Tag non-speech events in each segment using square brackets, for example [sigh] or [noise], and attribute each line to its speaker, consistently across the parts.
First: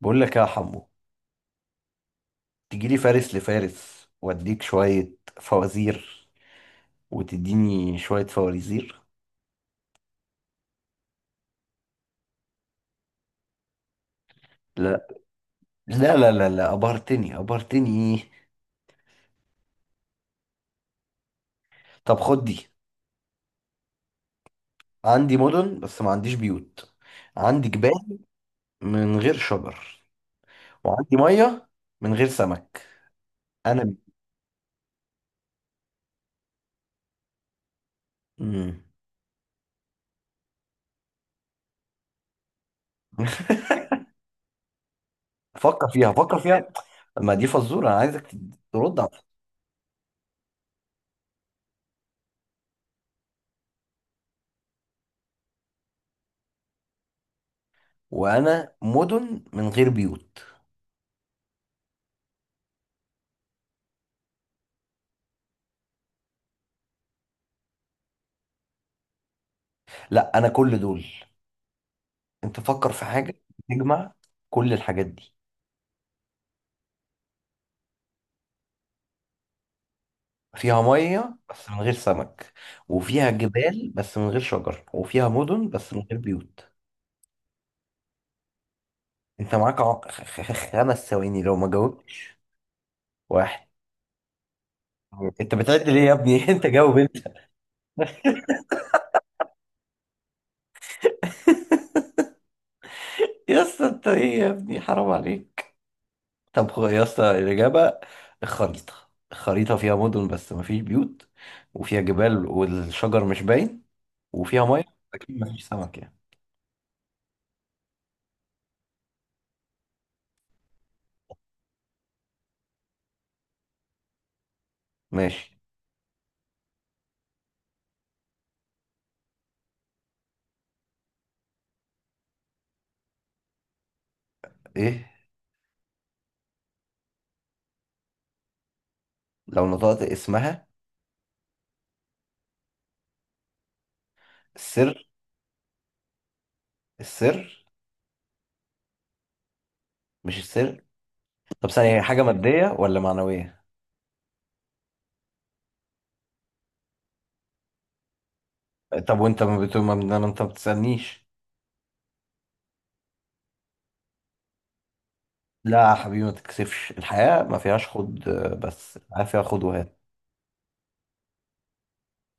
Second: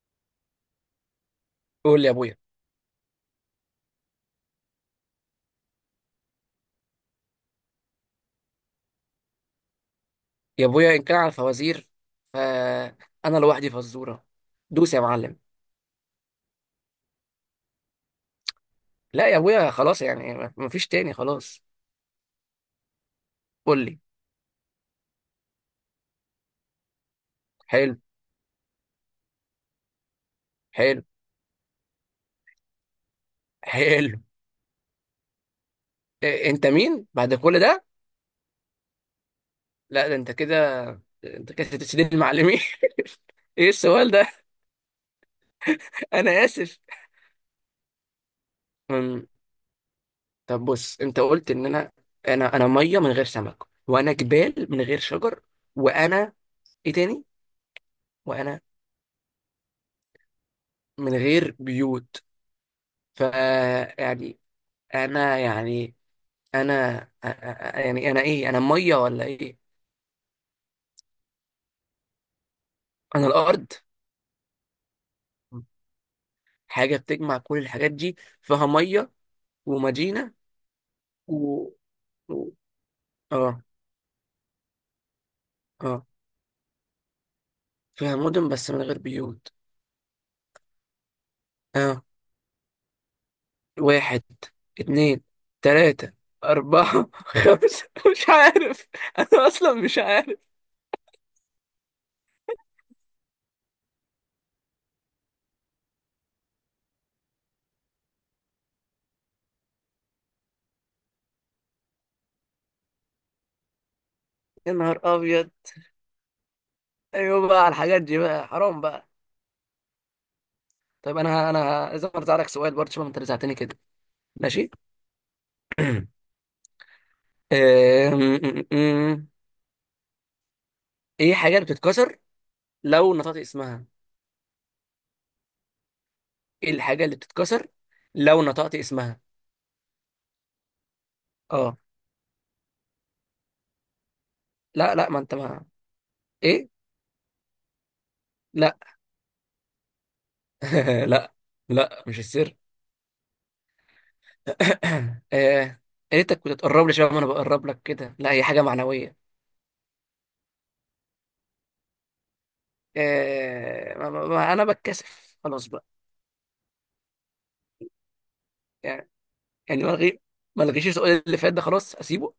Speaker 1: بقول لك يا حمو،
Speaker 2: قول لي يا ابويا.
Speaker 1: تجي لي فارس لفارس واديك شوية فوازير وتديني شوية فوازير.
Speaker 2: يا ابويا، ان كان على الفوازير فانا لوحدي فزوره. دوس يا
Speaker 1: لا
Speaker 2: معلم.
Speaker 1: لا لا لا لا، أبهرتني أبهرتني. إيه؟
Speaker 2: لا يا ابويا، خلاص يعني مفيش تاني، خلاص.
Speaker 1: طب خد دي.
Speaker 2: قول لي.
Speaker 1: عندي مدن بس ما عنديش بيوت، عندي
Speaker 2: حلو.
Speaker 1: جبال من غير شجر،
Speaker 2: حلو.
Speaker 1: وعندي مية من غير سمك. أنا مين؟
Speaker 2: حلو. إيه انت مين بعد كل ده؟
Speaker 1: مم.
Speaker 2: لا، ده انت كده، انت كده تسديد المعلمين.
Speaker 1: [laughs]
Speaker 2: [laughs] ايه السؤال ده؟
Speaker 1: فكر فيها، فكر
Speaker 2: انا
Speaker 1: فيها.
Speaker 2: اسف.
Speaker 1: ما دي فزورة أنا عايزك ترد عليها.
Speaker 2: أم، طب بص، انت قلت ان انا ميه من غير سمك، وانا جبال من غير شجر، وانا ايه تاني؟ وانا
Speaker 1: وأنا مدن من غير بيوت؟
Speaker 2: من غير بيوت. ف يعني يعني انا يعني انا ايه، انا ميه ولا ايه؟
Speaker 1: لا، أنا كل دول. انت فكر في
Speaker 2: انا
Speaker 1: حاجة
Speaker 2: الارض.
Speaker 1: تجمع كل الحاجات دي،
Speaker 2: حاجه بتجمع كل الحاجات دي، فيها ميه ومدينه
Speaker 1: فيها مية بس
Speaker 2: و...
Speaker 1: من غير
Speaker 2: و...
Speaker 1: سمك، وفيها
Speaker 2: اه.
Speaker 1: جبال بس من غير شجر، وفيها مدن بس من
Speaker 2: اه
Speaker 1: غير بيوت.
Speaker 2: فيها مدن بس من غير بيوت.
Speaker 1: انت معاك خمس ثواني لو ما
Speaker 2: اه.
Speaker 1: جاوبتش. واحد.
Speaker 2: واحد، اتنين،
Speaker 1: انت بتعد ليه يا
Speaker 2: تلاتة،
Speaker 1: ابني؟ [laughs] انت جاوب
Speaker 2: أربعة،
Speaker 1: انت.
Speaker 2: [laughs] خمسة. مش عارف، أنا أصلا مش عارف.
Speaker 1: يا اسطى انت ايه يا ابني، حرام عليك. طب يا اسطى، الاجابه الخريطه. الخريطه فيها مدن بس ما فيش بيوت، وفيها جبال والشجر مش باين، وفيها
Speaker 2: يا
Speaker 1: ميه
Speaker 2: نهار
Speaker 1: اكيد
Speaker 2: أبيض.
Speaker 1: ما فيش سمك يعني.
Speaker 2: أيوة بقى، على الحاجات دي بقى؟ حرام بقى. طيب أنا لازم أرزع لك سؤال برضه. شوف أنت رزعتني كده. ماشي.
Speaker 1: ماشي.
Speaker 2: [clears throat] أم- أم- أم. ايه حاجة اللي بتتكسر لو نطقت اسمها؟
Speaker 1: ايه
Speaker 2: ايه الحاجة اللي بتتكسر لو نطقت اسمها؟
Speaker 1: لو نطقت اسمها؟
Speaker 2: اه.
Speaker 1: السر.
Speaker 2: لا ما انت ما. ايه؟
Speaker 1: السر.
Speaker 2: لا.
Speaker 1: مش السر؟
Speaker 2: [laughs] لا،
Speaker 1: طب ثانية، هي
Speaker 2: لا مش
Speaker 1: حاجة
Speaker 2: السر.
Speaker 1: مادية ولا معنوية؟
Speaker 2: [coughs] آه، ريتك كنت تقرب لي شباب ما انا بقرب لك كده. لا، هي حاجة معنوية.
Speaker 1: طب وانت ما بتقول انت ما بتسألنيش؟
Speaker 2: انا بتكسف خلاص بقى.
Speaker 1: لا يا حبيبي، ما تتكسفش، الحياة ما فيهاش خد آه، بس
Speaker 2: يعني
Speaker 1: الحياة فيها خد
Speaker 2: يعني ما
Speaker 1: وهات.
Speaker 2: لغي ما لغيش السؤال اللي فات ده، خلاص اسيبه.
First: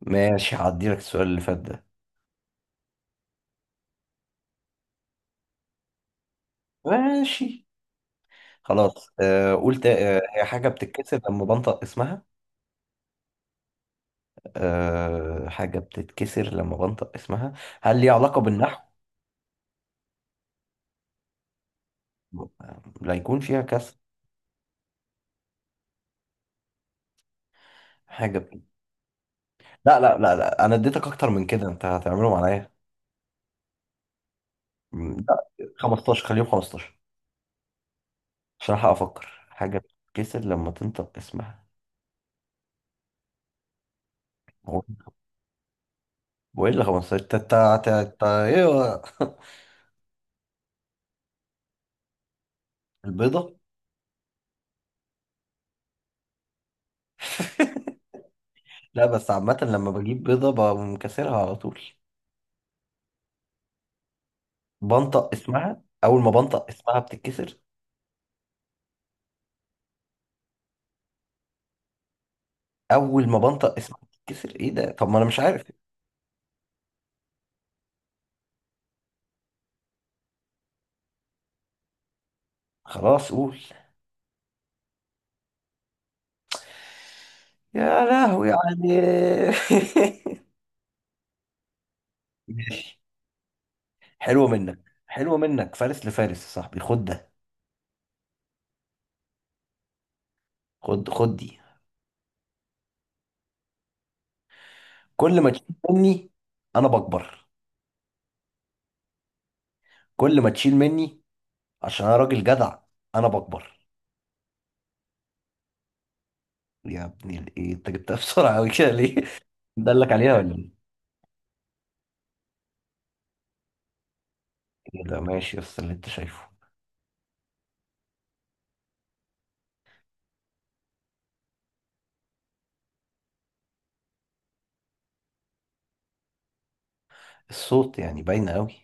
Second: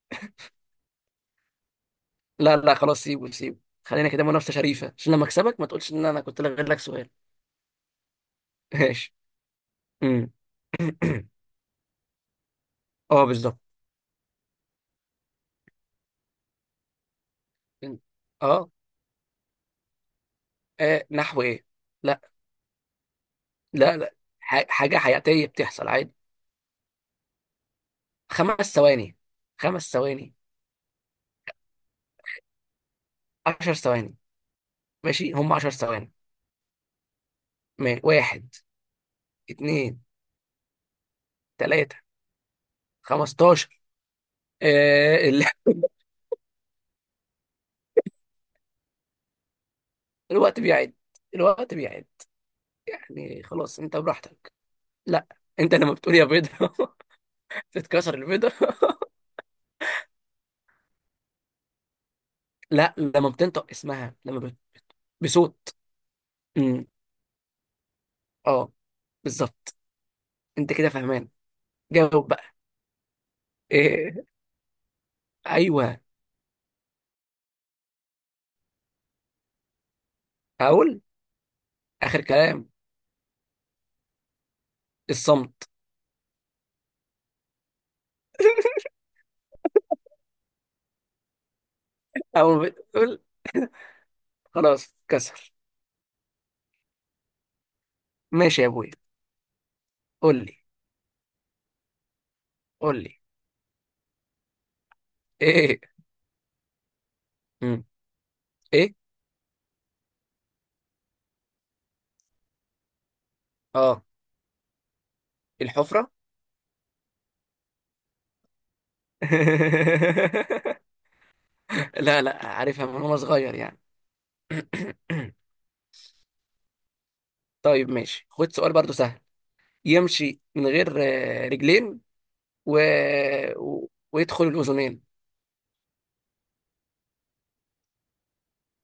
Speaker 1: ماشي، هعدي لك السؤال اللي فات ده.
Speaker 2: لا، لا خلاص سيبه، سيبه. خلينا كده منافسة شريفة، عشان لما اكسبك ما تقولش ان انا كنت لغيت لك سؤال.
Speaker 1: ماشي
Speaker 2: [laughs]
Speaker 1: خلاص
Speaker 2: ماشي.
Speaker 1: آه، قلت آه
Speaker 2: امم
Speaker 1: هي حاجة بتتكسر
Speaker 2: [coughs]
Speaker 1: لما بنطق اسمها.
Speaker 2: اه، بالظبط.
Speaker 1: آه حاجة بتتكسر لما بنطق اسمها. هل ليها علاقة
Speaker 2: اه.
Speaker 1: بالنحو؟
Speaker 2: نحو ايه؟ لا،
Speaker 1: لا يكون فيها كسر.
Speaker 2: لا، لا حاجه حياتيه بتحصل عادي.
Speaker 1: حاجة
Speaker 2: 5 ثواني. خمس
Speaker 1: لا لا
Speaker 2: ثواني
Speaker 1: لا لا، انا اديتك اكتر من كده، انت هتعملهم عليا.
Speaker 2: 10 ثواني.
Speaker 1: مم،
Speaker 2: ماشي
Speaker 1: لا.
Speaker 2: هم 10 ثواني.
Speaker 1: 15، خليهم 15
Speaker 2: واحد،
Speaker 1: عشان ألحق افكر حاجه
Speaker 2: اتنين،
Speaker 1: بتتكسر لما تنطق اسمها.
Speaker 2: تلاته، 15.
Speaker 1: هو
Speaker 2: آه [laughs]
Speaker 1: هو ايه اللي 15 تا تا تا تا ايه هو؟ [laughs]
Speaker 2: الوقت بيعد. الوقت بيعد. يعني
Speaker 1: البيضه.
Speaker 2: خلاص انت براحتك. لا، انت لما بتقول يا بيضه، [laughs]
Speaker 1: [laughs]
Speaker 2: تتكسر البيضه. [laughs]
Speaker 1: لا بس عامه لما بجيب بيضه بقوم كاسرها على طول.
Speaker 2: لا، لما بتنطق اسمها، لما
Speaker 1: بنطق
Speaker 2: بصوت.
Speaker 1: اسمها، اول ما بنطق
Speaker 2: امم
Speaker 1: اسمها بتتكسر.
Speaker 2: اه، بالظبط. انت كده فاهمان، جاوب بقى.
Speaker 1: اول ما بنطق اسمها
Speaker 2: إيه.
Speaker 1: بتتكسر ايه ده؟ طب ما انا مش عارف.
Speaker 2: ايوه، هقول اخر كلام:
Speaker 1: خلاص قول.
Speaker 2: الصمت.
Speaker 1: يا لهوي
Speaker 2: [laughs]
Speaker 1: عليك. [laughs]
Speaker 2: اول ما
Speaker 1: ماشي،
Speaker 2: بتقول، [laughs]
Speaker 1: حلوة منك.
Speaker 2: خلاص
Speaker 1: حلوة
Speaker 2: كسر.
Speaker 1: منك، فارس لفارس يا صاحبي، خد ده.
Speaker 2: ماشي يا ابويا. قول لي
Speaker 1: خد خد دي.
Speaker 2: قول لي
Speaker 1: كل ما تشيل
Speaker 2: ايه؟
Speaker 1: مني انا بكبر.
Speaker 2: مم. ايه.
Speaker 1: كل ما تشيل مني، عشان انا راجل جدع، انا بكبر.
Speaker 2: اه، الحفرة.
Speaker 1: يا ابني الايه انت جبتها بسرعه قوي كده ليه؟ [laughs] دلك عليها ولا ايه؟
Speaker 2: [laughs] لا، لا عارفها من وانا صغير يعني.
Speaker 1: إيه ده؟
Speaker 2: [clears throat]
Speaker 1: ماشي بس اللي انت شايفه.
Speaker 2: طيب ماشي. خد سؤال برضو سهل. يمشي من غير رجلين، و... ويدخل الاذنين.
Speaker 1: الصوت يعني باينه قوي.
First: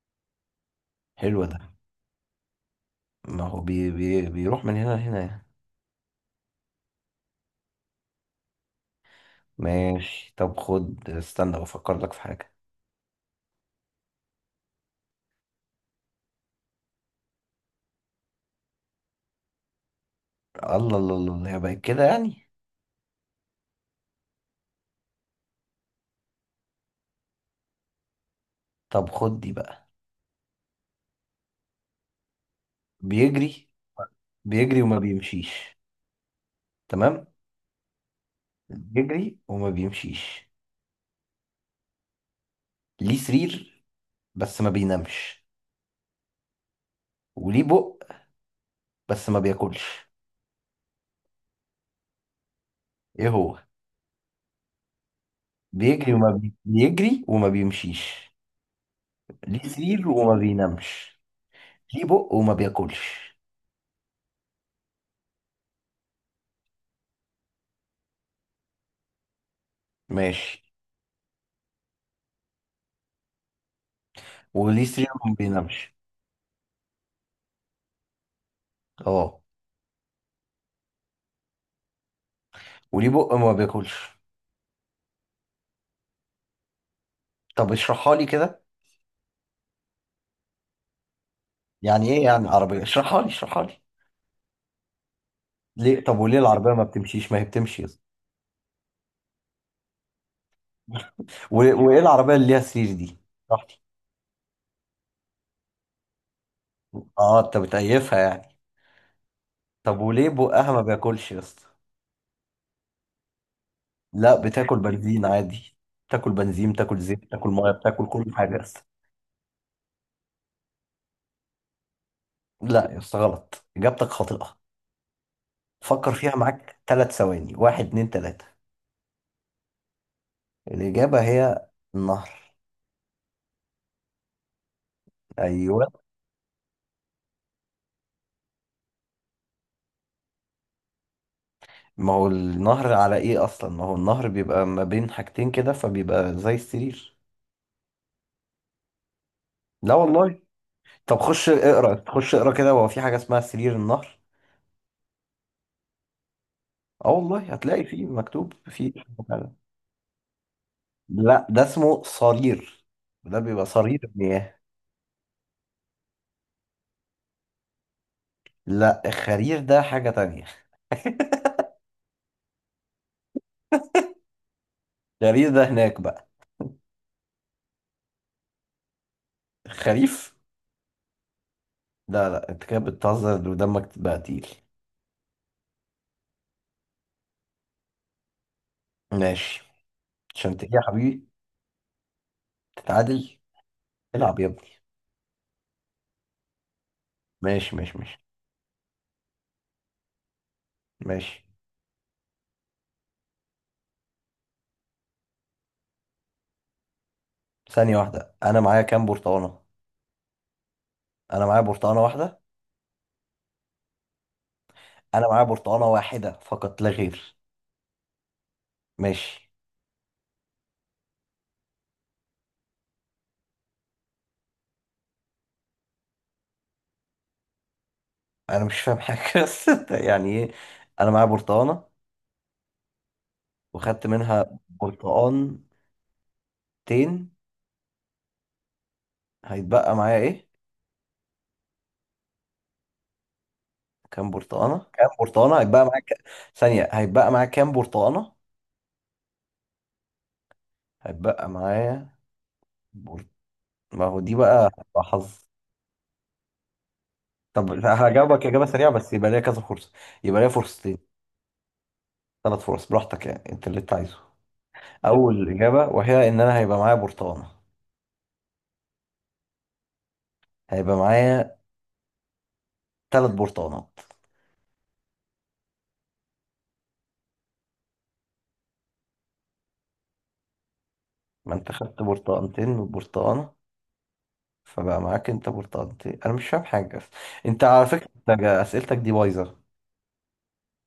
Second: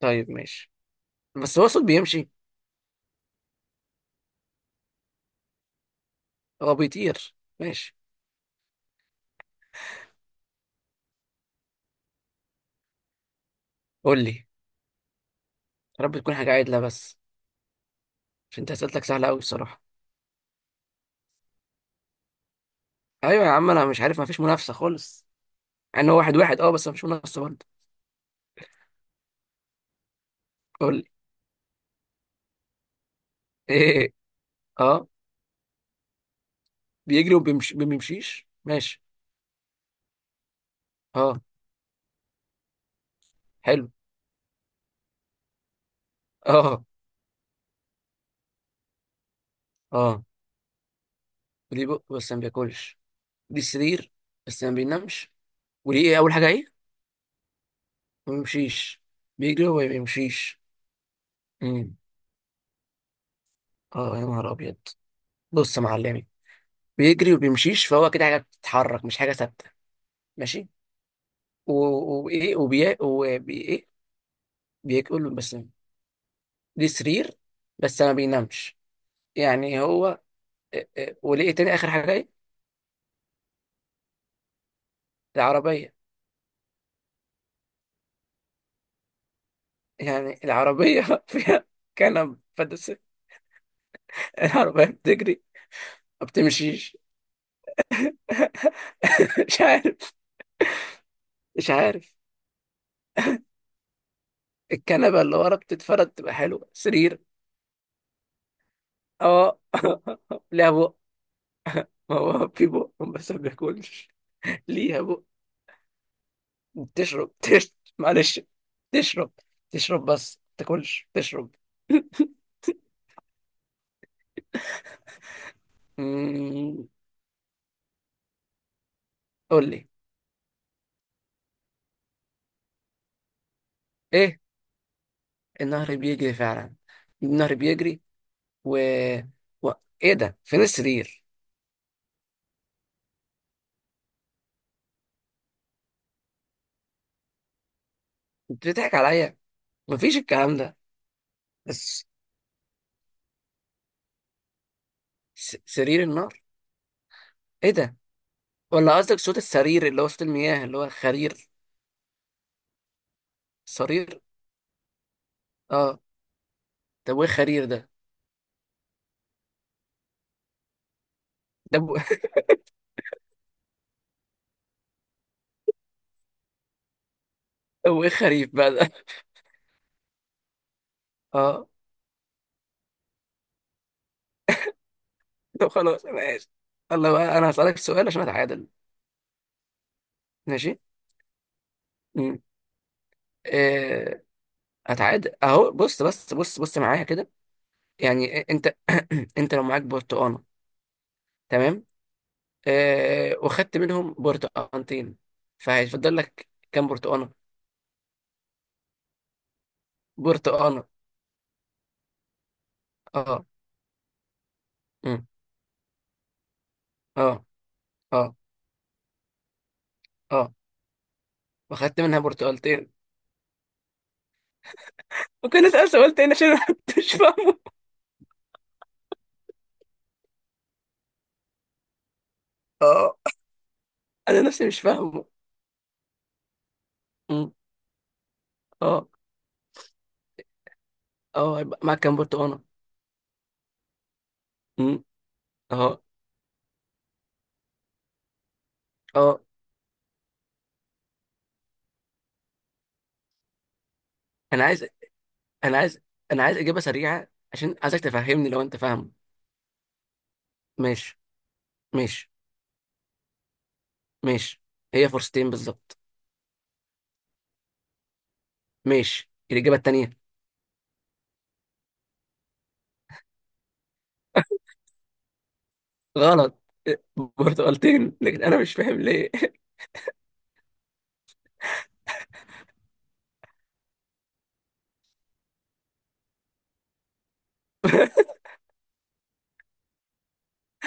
Speaker 2: طيب ماشي.
Speaker 1: حلو ده.
Speaker 2: بس هو صوت بيمشي.
Speaker 1: ما هو بي بي بيروح من هنا لهنا يعني.
Speaker 2: هو بيطير. ماشي.
Speaker 1: ماشي، طب خد، استنى بفكر لك في حاجه.
Speaker 2: قول لي. يا رب تكون حاجة عادلة بس، عشان انت اسئلتك سهلة قوي الصراحة.
Speaker 1: الله الله الله الله، هي بقت كده يعني؟
Speaker 2: ايوه يا عم، انا مش عارف، ما فيش منافسه خالص. مع ان هو واحد واحد اه، بس ما فيش منافسه برضه.
Speaker 1: طب خد دي بقى.
Speaker 2: قول لي. [laughs]
Speaker 1: بيجري.
Speaker 2: ايه.
Speaker 1: بيجري وما
Speaker 2: اه.
Speaker 1: بيمشيش. تمام.
Speaker 2: بيجري ما بيمشيش ماشي.
Speaker 1: بيجري وما بيمشيش.
Speaker 2: اه،
Speaker 1: ليه سرير
Speaker 2: حلو.
Speaker 1: بس ما بينامش.
Speaker 2: اه.
Speaker 1: وليه بق بس ما بياكلش.
Speaker 2: اه وليه بق بس ما بياكلش،
Speaker 1: ايه هو؟
Speaker 2: ليه سرير بس ما بينامش، وليه
Speaker 1: بيجري
Speaker 2: ايه اول حاجه ايه؟
Speaker 1: بيجري وما بيمشيش.
Speaker 2: ما بيمشيش. بيجري
Speaker 1: ليه
Speaker 2: وما
Speaker 1: سرير وما
Speaker 2: بيمشيش.
Speaker 1: بينامش.
Speaker 2: امم
Speaker 1: ليه بق وما بياكلش.
Speaker 2: اه، يا نهار ابيض. بص يا معلمي، بيجري وبيمشيش فهو كده حاجه بتتحرك مش حاجه ثابته.
Speaker 1: ماشي.
Speaker 2: ماشي. وايه وبي ايه؟
Speaker 1: وليه سرير
Speaker 2: بياكل
Speaker 1: وما
Speaker 2: بس.
Speaker 1: بينامش.
Speaker 2: ليه سرير بس ما بينامش.
Speaker 1: اه.
Speaker 2: يعني هو، إيه؟ إيه، ولقي تاني اخر حاجه ايه؟
Speaker 1: وليه بق وما بياكلش.
Speaker 2: العربيه.
Speaker 1: طب اشرحها لي كده.
Speaker 2: يعني العربيه [laughs] فيها
Speaker 1: يعني ايه
Speaker 2: كنب
Speaker 1: يعني عربية،
Speaker 2: فدسك.
Speaker 1: اشرحها لي، اشرحها لي.
Speaker 2: العربيه بتجري،
Speaker 1: ليه؟ طب
Speaker 2: ما
Speaker 1: وليه العربية ما
Speaker 2: بتمشيش.
Speaker 1: بتمشيش؟ ما هي بتمشي يا اسطى.
Speaker 2: [laughs] مش عارف،
Speaker 1: و...
Speaker 2: مش
Speaker 1: وايه
Speaker 2: عارف.
Speaker 1: العربية اللي ليها سرير دي؟ براحتي.
Speaker 2: الكنبه اللي ورا بتتفرد تبقى حلوه سرير.
Speaker 1: اه، انت بتقيفها يعني.
Speaker 2: اه.
Speaker 1: طب وليه
Speaker 2: [laughs] ليها
Speaker 1: بقها ما
Speaker 2: بق.
Speaker 1: بياكلش يا اسطى؟
Speaker 2: ما هو في بق بس ما بياكلش.
Speaker 1: لا، بتاكل
Speaker 2: ليها بق.
Speaker 1: بنزين عادي. بتاكل بنزين، بتاكل زيت،
Speaker 2: بتشرب،
Speaker 1: بتاكل ميه،
Speaker 2: تشرب.
Speaker 1: بتاكل كل
Speaker 2: معلش.
Speaker 1: حاجه يا اسطى.
Speaker 2: تشرب. تشرب بس ما تاكلش. تشرب. [laughs]
Speaker 1: لا يا اسطى، غلط، اجابتك خاطئه. فكر فيها، معاك
Speaker 2: أمم،
Speaker 1: ثلاث ثواني. واحد، اتنين، تلاته.
Speaker 2: قول لي.
Speaker 1: الاجابه هي النهر.
Speaker 2: ايه.
Speaker 1: ايوه.
Speaker 2: النهر بيجري فعلا. النهر بيجري و... و... ايه ده؟ فين السرير؟
Speaker 1: ما هو النهر على ايه اصلا؟ ما هو النهر بيبقى ما بين حاجتين كده فبيبقى زي السرير.
Speaker 2: انت بتضحك عليا،
Speaker 1: لا
Speaker 2: مفيش
Speaker 1: والله.
Speaker 2: الكلام ده.
Speaker 1: طب خش اقرا،
Speaker 2: بس
Speaker 1: خش اقرا كده، هو في حاجه اسمها سرير النهر.
Speaker 2: سرير النار؟
Speaker 1: اه والله،
Speaker 2: ايه
Speaker 1: هتلاقي
Speaker 2: ده؟
Speaker 1: فيه مكتوب فيه.
Speaker 2: ولا قصدك صوت السرير اللي هو صوت المياه اللي هو
Speaker 1: لا،
Speaker 2: خرير؟
Speaker 1: ده اسمه صرير. ده بيبقى صرير
Speaker 2: صرير،
Speaker 1: المياه.
Speaker 2: اه. طب وايه خرير ده؟
Speaker 1: لا الخريف ده حاجة تانية.
Speaker 2: ده [laughs]
Speaker 1: [laughs] الخريف ده هناك بقى.
Speaker 2: طب وايه خريف بقى ده؟
Speaker 1: الخريف.
Speaker 2: [laughs] اه.
Speaker 1: لا لا، انت كده بتهزر ودمك بقى تقيل.
Speaker 2: طب خلاص، انا اسف. الله بقى، انا هسألك سؤال عشان اتعادل.
Speaker 1: ماشي، عشان تيجي
Speaker 2: ماشي.
Speaker 1: يا حبيبي
Speaker 2: امم
Speaker 1: تتعادل.
Speaker 2: إيه...
Speaker 1: العب يا ابني.
Speaker 2: اتعادل اهو. بص، بس بص، بص معايا كده.
Speaker 1: ماشي ماشي ماشي
Speaker 2: يعني انت [clears throat] انت لو معاك برتقانه،
Speaker 1: ماشي.
Speaker 2: تمام؟ وخدت منهم برتقانتين، فهيفضل لك كام برتقانة؟
Speaker 1: ثانية واحدة، انا معايا كام برتقانة؟
Speaker 2: برتقانة.
Speaker 1: انا معايا برتقانة واحدة.
Speaker 2: اه. أمم،
Speaker 1: انا معايا برتقانة واحدة فقط لا غير.
Speaker 2: اه. اه.
Speaker 1: ماشي.
Speaker 2: اه، وخدت منها برتقالتين. ممكن اسأل سؤال تاني عشان أنا [laughs] مش فاهمه؟
Speaker 1: انا مش فاهم حاجة [laughs] بس انت يعني ايه؟ انا معايا برتقانة
Speaker 2: اه،
Speaker 1: وخدت
Speaker 2: انا
Speaker 1: منها
Speaker 2: نفسي مش فاهمه.
Speaker 1: برتقانتين،
Speaker 2: أمم، اه.
Speaker 1: هيتبقى معايا ايه؟
Speaker 2: اه هيبقى معاك كام برتقانة؟
Speaker 1: كام برتقانة؟
Speaker 2: أمم،
Speaker 1: كام برتقانة هيتبقى
Speaker 2: اه.
Speaker 1: معاك؟ ثانية، هيتبقى معاك كام برتقانة؟
Speaker 2: اه
Speaker 1: هيتبقى معايا بر... ما هو دي
Speaker 2: انا
Speaker 1: بقى
Speaker 2: عايز
Speaker 1: هتبقى حظ.
Speaker 2: انا عايز انا عايز اجابة سريعة. عشان
Speaker 1: طب
Speaker 2: عايزك
Speaker 1: هجاوبك
Speaker 2: تفهمني لو
Speaker 1: إجابة
Speaker 2: انت
Speaker 1: سريعة
Speaker 2: فاهم.
Speaker 1: بس يبقى ليا كذا فرصة. يبقى ليا فرصتين.
Speaker 2: ماشي. ماشي.
Speaker 1: ثلاث فرص، براحتك يعني أنت اللي أنت عايزه.
Speaker 2: ماشي. هي
Speaker 1: أول
Speaker 2: فرصتين
Speaker 1: إجابة،
Speaker 2: بالظبط.
Speaker 1: وهي إن أنا هيبقى معايا برتقانة.
Speaker 2: ماشي الإجابة التانية.
Speaker 1: هيبقى معايا ثلاث برتقانات.
Speaker 2: غلط. برتقالتين، لكن انا مش فاهم ليه. [laughs]
Speaker 1: ما أنت خدت برتقانتين من البرتقانة، فبقى معاك أنت برتقانتين، أنا مش فاهم حاجة. أنت على فكرة أنت أسئلتك دي بايظة.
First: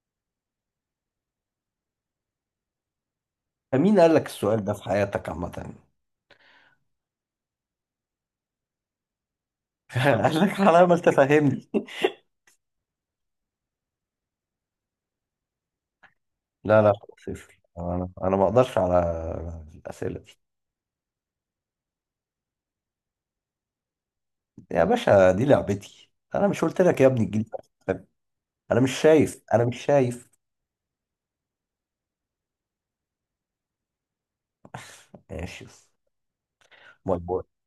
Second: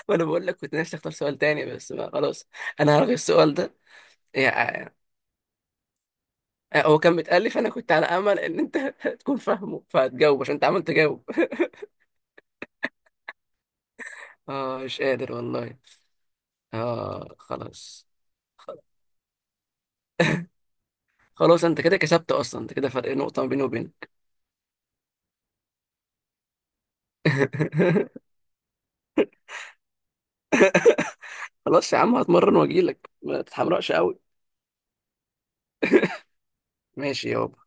Speaker 2: وانا بقول لك كنت نفسي اختار سؤال تاني، بس بقى خلاص. انا هلغي السؤال ده.
Speaker 1: مين قال لك السؤال ده في
Speaker 2: يعني
Speaker 1: حياتك عامة؟
Speaker 2: هو كان متألف، انا كنت على امل ان انت [laughs] تكون فاهمه
Speaker 1: [laughs] قال
Speaker 2: فهتجاوب،
Speaker 1: لك
Speaker 2: عشان انت عمال
Speaker 1: حلاوه ما
Speaker 2: تجاوب.
Speaker 1: تفهمني.
Speaker 2: [laughs] اه مش قادر والله.
Speaker 1: لا لا خلاص
Speaker 2: اه
Speaker 1: اقفل.
Speaker 2: خلاص.
Speaker 1: انا ما اقدرش على الاسئله دي.
Speaker 2: خلاص، انت كده كسبت اصلا. انت كده فرق نقطة ما بيني وبينك.
Speaker 1: يا باشا دي لعبتي، انا مش قلت لك يا ابني الجيل ده.
Speaker 2: [laughs]
Speaker 1: انا مش شايف، انا مش شايف.
Speaker 2: خلاص يا عم، هتمرن واجيلك، ما تتحمرقش قوي.
Speaker 1: ماشي. باي
Speaker 2: ماشي
Speaker 1: باي.
Speaker 2: يابا.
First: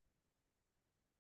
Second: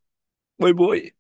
Speaker 2: باي باي.